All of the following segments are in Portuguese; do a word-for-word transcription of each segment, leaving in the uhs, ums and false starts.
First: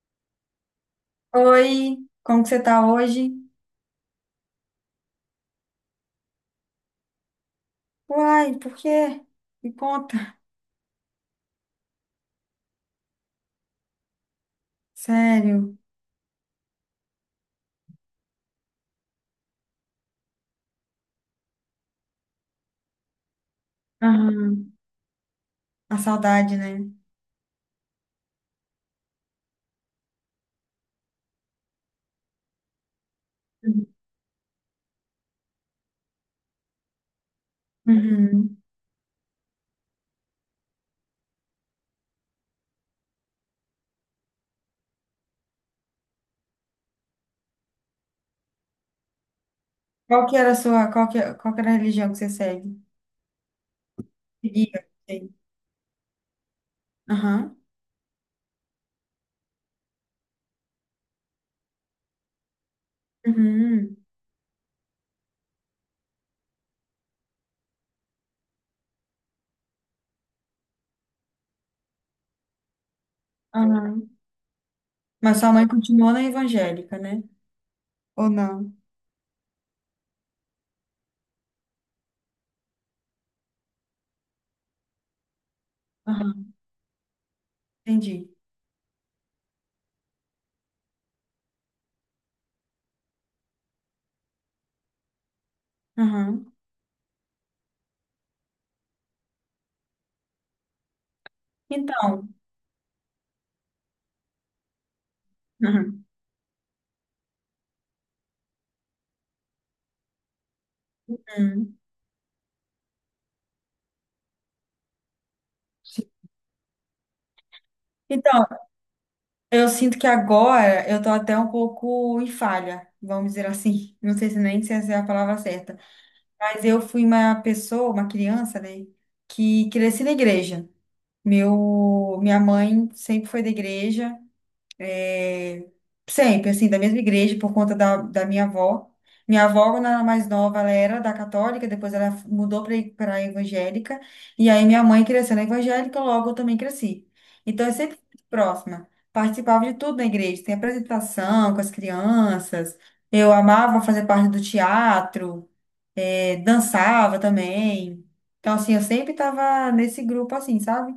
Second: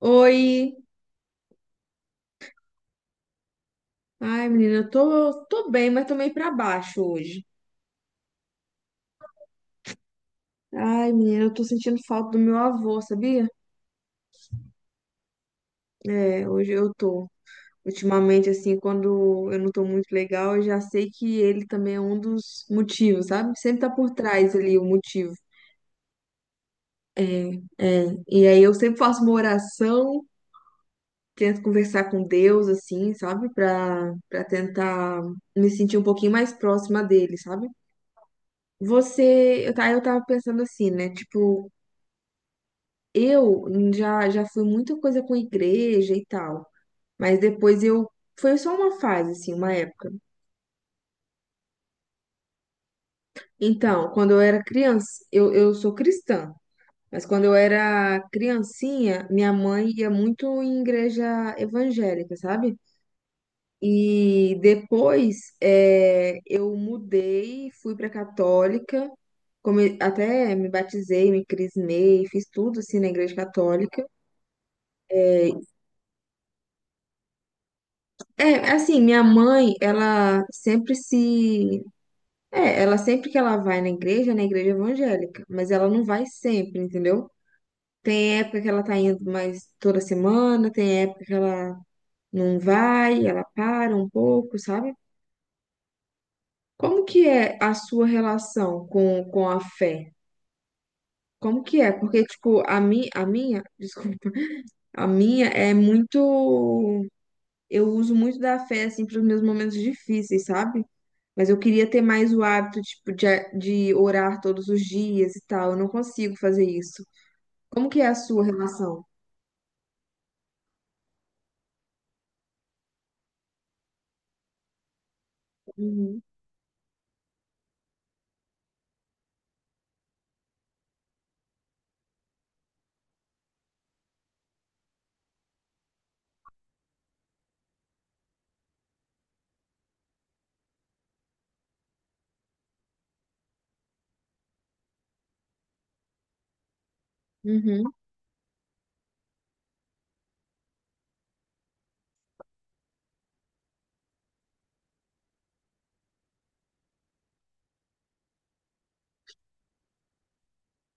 Oi. Oi, como que você tá hoje? Ai, menina, eu tô, tô bem, mas tô meio pra baixo hoje. Uai, por quê? Me conta. Ai, menina, eu tô sentindo falta do meu avô, sabia? Sério. É, hoje eu tô. Ultimamente, assim, quando eu não tô muito legal, eu já sei que ele também é um dos motivos, sabe? Sempre tá por trás Aham. ali o motivo. A saudade, né? É, é. E aí eu sempre faço uma oração, tento conversar com Deus, assim, sabe? Uhum. Pra, pra tentar me sentir um pouquinho mais próxima dele, sabe? Uhum. Você, eu, tá, eu tava pensando assim, né? Tipo, eu já, já fui muita coisa com igreja e tal, mas depois eu. Foi só uma fase, assim, uma época. Qual que era a sua, qual que, qual que era a religião que você segue? Então, quando eu era Seguia, criança, sei. eu, eu sou cristã, mas quando eu Aham. era criancinha, minha mãe ia muito em igreja evangélica, sabe? Uhum. E depois eh, eu mudei, fui pra católica, come- até me batizei, me crismei, fiz tudo assim na igreja católica. Aham. Mas sua Eh, mãe continuou na evangélica, né? Ou é, não? assim, minha mãe, ela sempre se. É, ela sempre que ela vai na igreja, é na igreja evangélica, mas ela não vai Aham. sempre, entendeu? Entendi. Tem época que ela tá indo mais toda semana, tem época que ela não vai, ela para um pouco, sabe? Aham. Como que é a sua relação com, com a fé? Como que é? Porque, Então. tipo, a, mi, a minha, desculpa, a minha é Uhum. muito. Eu uso muito da fé, assim, para os meus momentos difíceis, sabe? Mas eu Uhum. queria ter mais o hábito, tipo, de, a- de orar todos os dias e tal. Eu não consigo fazer isso. Como que é a sua Então, relação? eu sinto que agora eu tô até um pouco em falha, vamos dizer assim. Não sei se nem se essa é a palavra certa. Uhum. Mas eu fui uma pessoa, uma criança, né, que cresci na igreja. Meu, minha mãe sempre foi da igreja, é, sempre, assim, da mesma igreja, por conta da, da minha avó. Minha avó, quando ela era mais nova, ela era da católica, depois ela mudou para a evangélica, e aí minha mãe cresceu na evangélica, logo eu também cresci. Então, eu Uhum. sempre fui próxima, participava de tudo na igreja, tem apresentação com as crianças, eu amava fazer parte do teatro, eh, dançava também. Então, assim, eu sempre tava nesse grupo, assim, sabe?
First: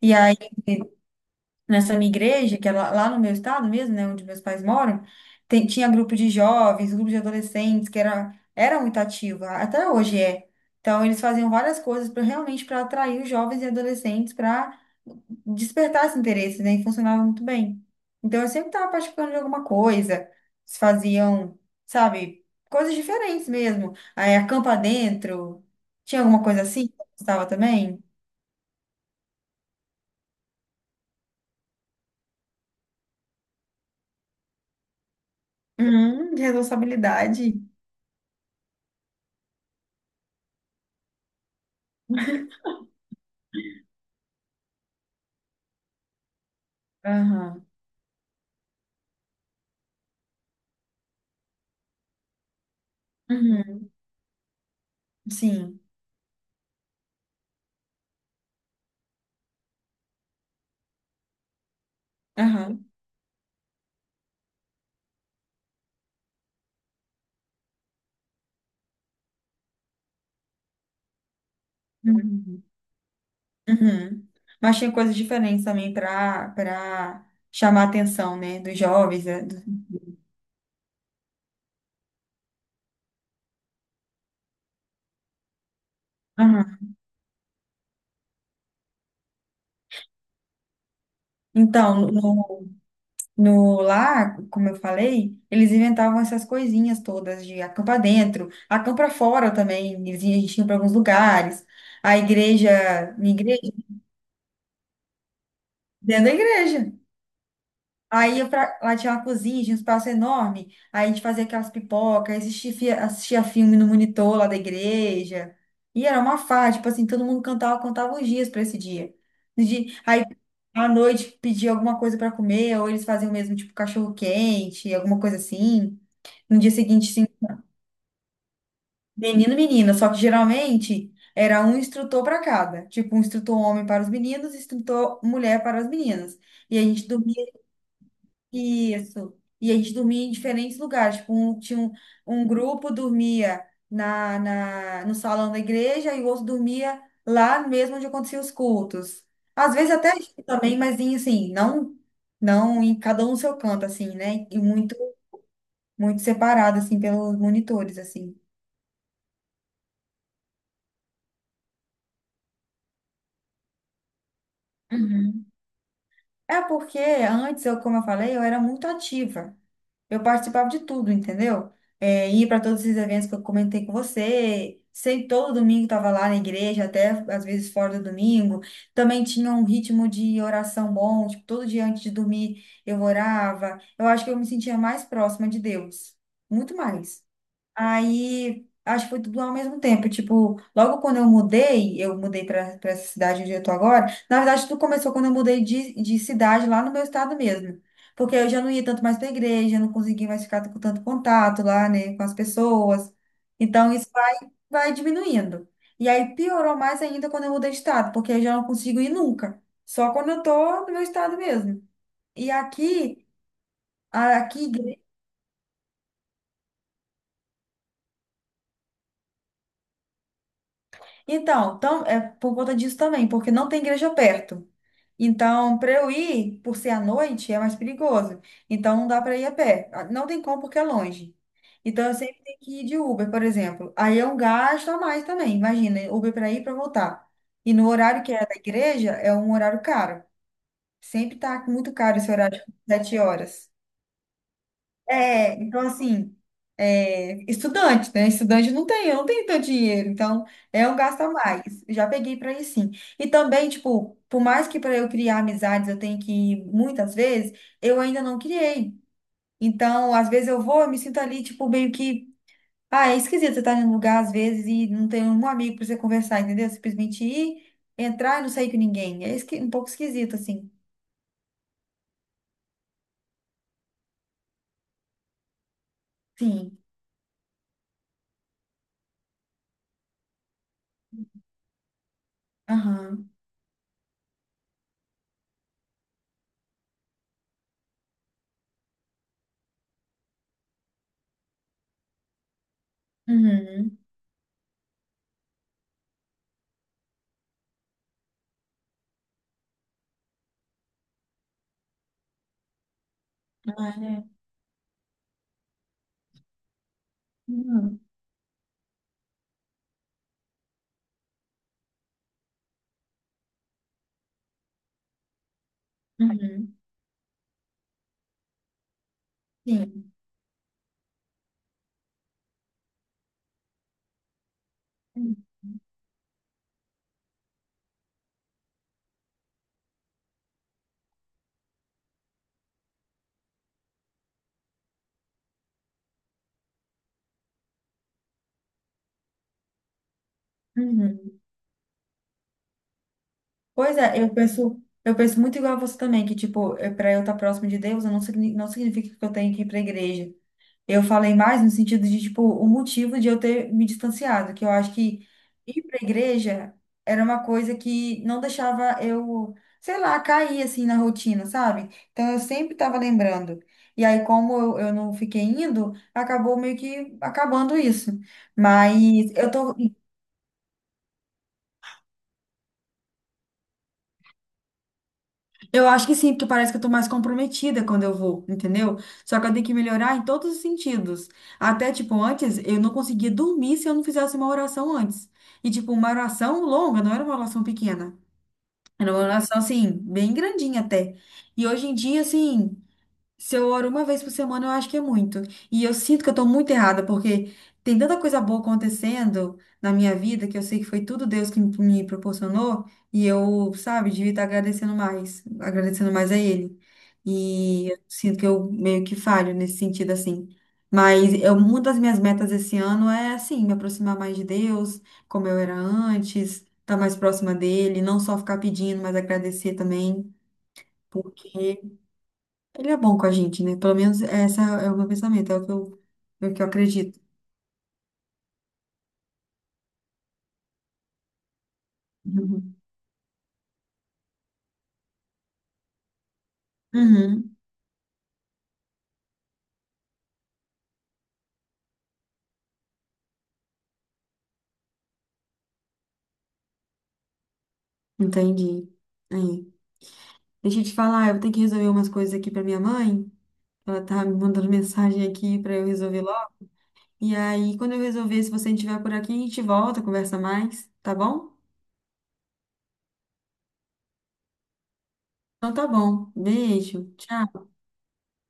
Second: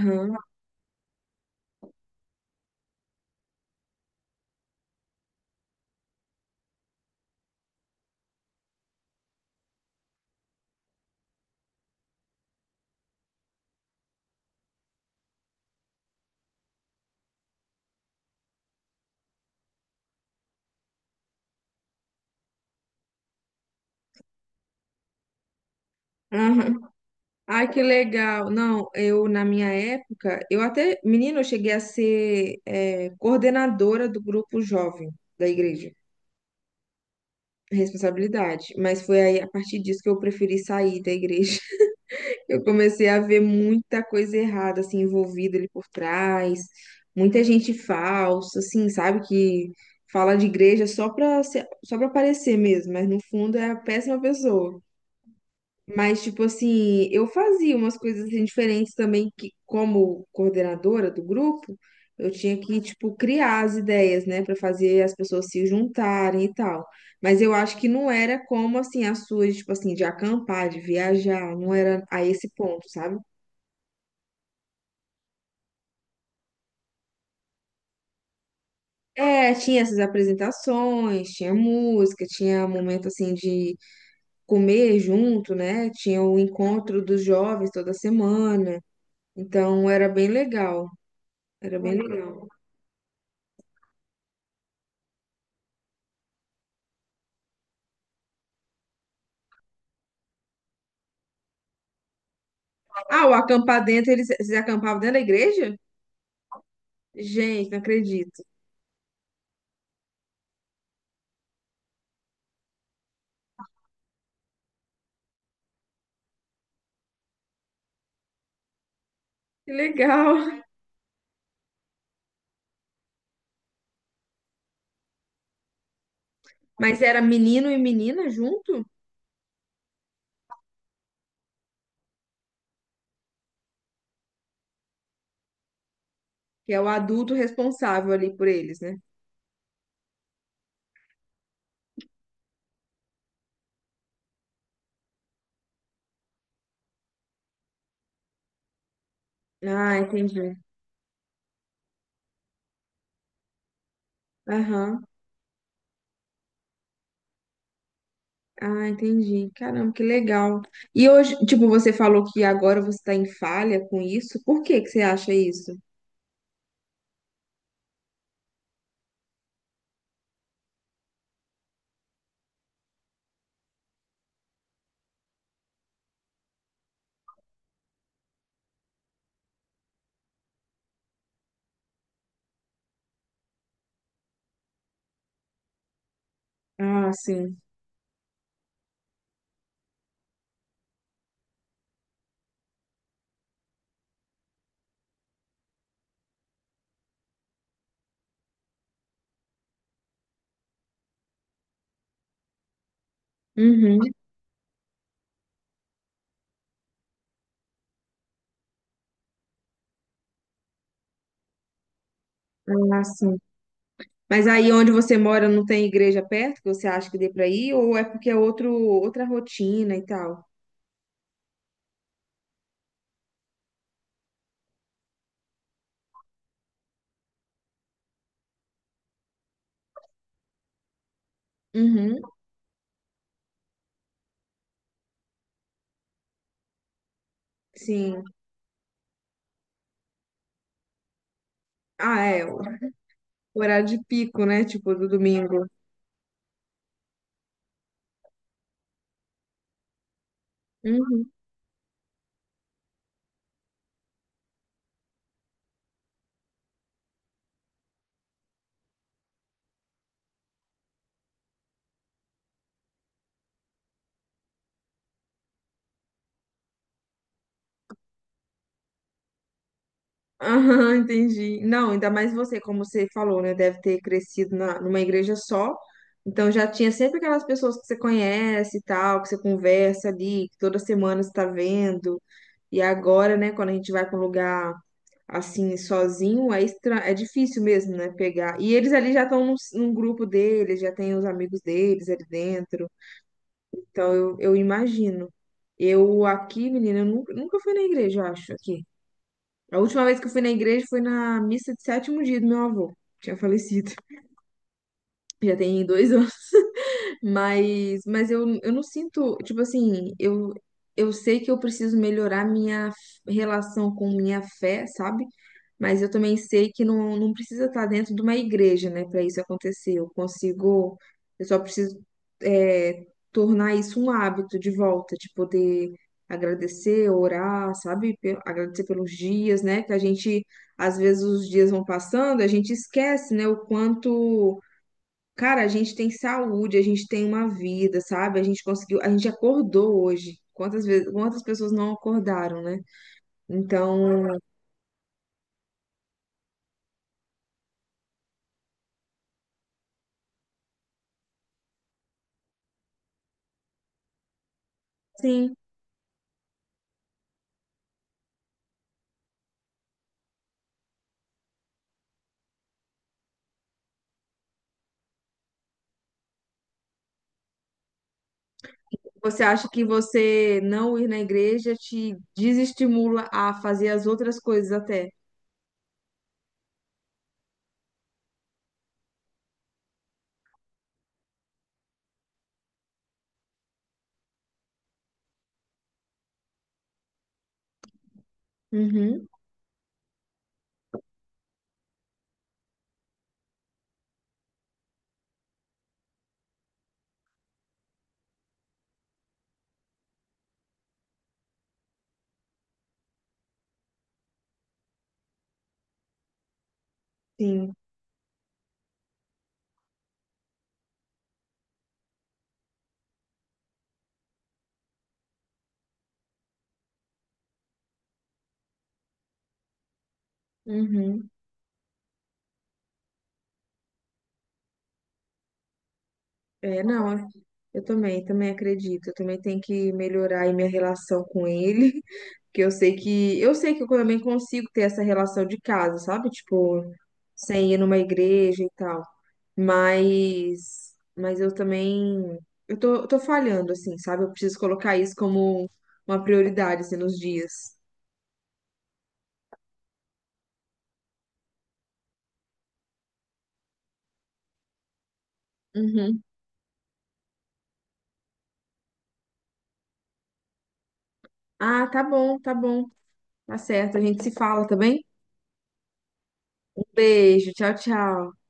E aí, nessa minha igreja, que é lá, lá no meu estado mesmo, né, onde meus pais moram, tem- tinha grupo de jovens, grupo de adolescentes, que era, era muito ativa, até hoje é. Então, eles faziam várias coisas para realmente para atrair os jovens e adolescentes para despertar esse interesse, né, e funcionava muito bem. Então, eu sempre estava participando de alguma coisa, eles faziam, sabe, coisas diferentes mesmo. Aí, acampa dentro, tinha alguma coisa Aham. assim que eu gostava Ai, que também? legal. Não, eu, na minha época, eu até, menina, eu cheguei a ser, é, coordenadora do grupo jovem da igreja. Hum, de responsabilidade. Responsabilidade. Mas foi aí, a partir disso, que eu preferi sair da igreja. Eu comecei a ver muita coisa errada, assim, envolvida ali por trás, muita Aham. gente falsa, assim, sabe, que fala de igreja só pra, ser- só pra aparecer mesmo, mas no fundo é a Uhum. péssima pessoa. Sim. Mas, tipo assim, eu fazia umas coisas assim, diferentes também, que como coordenadora do grupo, eu tinha que, Aham. tipo, criar as ideias, né, pra fazer as pessoas se juntarem e tal. Mas eu acho que não era como, assim, as suas, tipo assim, de acampar, de viajar, não era a esse Uhum. ponto, sabe? Uhum. Mas tinha coisas diferentes também para para chamar a atenção, né, dos jovens, né, É, do- tinha essas apresentações, tinha música, tinha momento assim de comer junto, né? Tinha o Aham. encontro dos jovens toda semana. Então era bem legal, era bem Então, legal. no, no lá, como eu falei, eles inventavam essas coisinhas todas de acampar dentro, acampar fora também. Eles iam- a gente ia para alguns lugares. A igreja, Ah, o minha igreja, acampar dentro, eles, eles acampavam dentro da igreja? dentro da igreja. Gente, não Aí acredito. eu pra- lá tinha uma cozinha, tinha um espaço enorme. Aí a gente fazia aquelas pipocas, assistia, fi- assistia filme no monitor lá da igreja. E era uma farra, tipo assim, todo mundo cantava, contava os dias para esse dia. No Que dia- Aí legal. à noite pedia alguma coisa para comer, ou eles faziam mesmo, tipo, cachorro quente, alguma coisa assim. No dia Mas seguinte, era sim, menino e menina junto? menino, menina. Só que geralmente era um instrutor para cada. Tipo, um instrutor homem para os meninos, instrutor mulher para as meninas. Que E é a o gente adulto dormia responsável ali por eles, né? Isso. E a gente dormia em diferentes lugares. Tipo, um, tinha um, um grupo dormia na, na, no salão da igreja e o outro dormia lá mesmo onde aconteciam os cultos. Às vezes Ah, até junto entendi. também, mas em, assim, não, não em cada um no seu canto, assim, né? E muito, Aham. muito separado, assim, pelos monitores, assim. Ah, entendi. Caramba, que legal. E hoje, tipo, você falou que agora você está em falha com isso. Por que que você acha Uhum. isso? É porque antes, eu, como eu falei, eu era muito ativa. Eu participava de tudo, entendeu? É, ia para todos esses eventos que eu comentei com você. Sei, todo domingo estava lá na igreja, até às vezes fora do domingo. Também tinha um ritmo de oração bom, tipo, todo dia antes de dormir eu orava. Eu acho que eu me sentia mais próxima de Deus, muito Ah, mais. sim. Aí, acho que foi tudo ao mesmo tempo. Tipo, logo quando eu mudei, eu mudei para essa cidade onde eu tô agora. Na verdade, tudo começou quando eu mudei de, de cidade lá no meu estado mesmo. Porque eu já não ia tanto mais pra igreja, não conseguia mais ficar com tanto contato lá, né, com as pessoas. Então, Uhum. isso vai, vai diminuindo. E aí piorou mais ainda quando eu mudei de estado, porque eu já não consigo ir nunca. Só quando eu tô no meu estado mesmo. E Ah, aqui, sim. a Mas aqui aí onde você mora não tem igreja perto que você acha que dê para ir? Ou é porque é outro, outra rotina e tal? Então, tam- é por conta disso também, porque não tem igreja perto. Então, para eu ir, por ser à noite, é mais perigoso. Então, não dá para ir a pé. Ah, não tem como porque é longe. Então, eu Uhum. sempre tenho que ir de Uber, por exemplo. Aí é um gasto a mais também. Imagina, Uber para ir e para voltar. E no Sim. horário que é da igreja, é um horário caro. Sempre tá muito caro Ah, esse é. horário, O de sete horas. horário de pico, né? Tipo, do É, domingo. então assim, é, estudante, né? Estudante não tem, eu não tenho tanto dinheiro, então é um gasto Uhum. a mais. Já peguei para ir sim. E também, tipo, por mais que para eu criar amizades eu tenho que ir muitas vezes, eu ainda não criei. Então, às vezes eu vou, eu me sinto ali, tipo, meio que. Ah, é esquisito você estar em um lugar às vezes e não ter um amigo para você conversar, entendeu? Simplesmente ir, entrar e não sair com ninguém. É esqui- um pouco esquisito, assim. Aham, entendi. Não, ainda mais você, como você falou, né? Deve ter crescido na, numa igreja só. Então já Sim. tinha sempre aquelas pessoas que você conhece e tal, que você conversa ali, que toda semana você tá vendo. E Aham. agora, né, quando a gente vai para um lugar assim, sozinho, é estra... é difícil mesmo, né, pegar. E eles ali já estão num, num grupo deles, já tem os amigos deles ali dentro. Uhum. Então eu, eu imagino. Eu aqui, menina, eu nunca, nunca fui na igreja, eu acho, aqui. A última vez que eu fui na igreja foi na missa de sétimo dia do meu avô. Tinha falecido. Ah, é. Já tem dois anos. Uhum. Mas, mas eu, eu não sinto, tipo assim, eu, eu sei que eu preciso melhorar minha f- relação com minha fé, sabe? Mas eu também sei Uhum. que não, não precisa estar dentro de uma igreja, né, para isso acontecer. Eu Sim. consigo, eu só preciso, é, tornar isso um hábito de volta, de Uhum. poder agradecer, orar, sabe? Pe- Agradecer pelos dias, né? Que a gente, às vezes, os dias vão passando, a gente esquece, né, o quanto. Cara, a gente tem saúde, a gente tem uma vida, sabe? A gente conseguiu, a gente acordou hoje. Quantas vezes, quantas pessoas não acordaram, né? Pois é, Então, eu penso, eu penso muito igual a você também, que tipo, para eu estar próximo de Deus, eu não, signi- não significa que eu tenho que ir para a igreja. Eu falei mais no sentido de tipo, o motivo de eu ter me distanciado, que eu acho que sim, ir para a igreja era uma coisa que não deixava eu, sei lá, cair assim na rotina, sabe? Então eu sempre estava lembrando. E aí, como eu, eu não fiquei indo, acabou meio que acabando isso. Mas você eu acha tô que você não ir na igreja te desestimula a fazer as outras coisas até? Eu acho que sim, porque parece que eu tô mais comprometida quando eu vou, entendeu? Só que eu tenho que melhorar em todos os sentidos. Até, tipo, antes eu não conseguia dormir se eu não fizesse uma oração antes. E, tipo, uma oração longa, não era uma oração pequena. Era uma Uhum, oração, assim, bem grandinha até. E hoje em dia, assim. Se eu oro uma vez por semana, eu acho que é muito. E eu sinto que eu tô muito errada, porque tem tanta coisa boa acontecendo na minha vida que eu sei que foi tudo Deus que me me proporcionou. E eu, sabe, devia estar agradecendo mais, agradecendo mais a Ele. sim. E eu sinto que eu meio que falho nesse sentido, assim. Mas eu, uma das minhas metas esse ano é, assim, me aproximar mais de Deus, como eu era antes, estar mais próxima dele, não só ficar pedindo, mas agradecer também. Uhum. Porque ele é bom com a gente, né? Pelo menos essa é o meu pensamento, é o que eu, é o que eu É, acredito. não, eu também, também acredito. Eu também tenho que melhorar aí minha relação com ele, que eu Uhum. sei que eu sei que eu também consigo ter essa relação de casa, sabe? Tipo, Uhum, sem ir numa igreja e tal. Mas, mas eu também, eu tô, eu tô falhando, assim, sabe? Eu preciso colocar isso como uma prioridade, assim, nos dias. entendi. Aí. Deixa eu te falar, eu vou ter que resolver umas coisas aqui pra minha mãe. Ela tá me mandando mensagem aqui pra eu resolver Uhum. logo. E aí, quando eu resolver, se você estiver por aqui, a gente volta, conversa mais, tá bom? Ah, tá bom, tá bom. Tá certo, a gente se fala, tá bem? Então tá bom. Um Beijo. beijo, Tchau. tchau, tchau.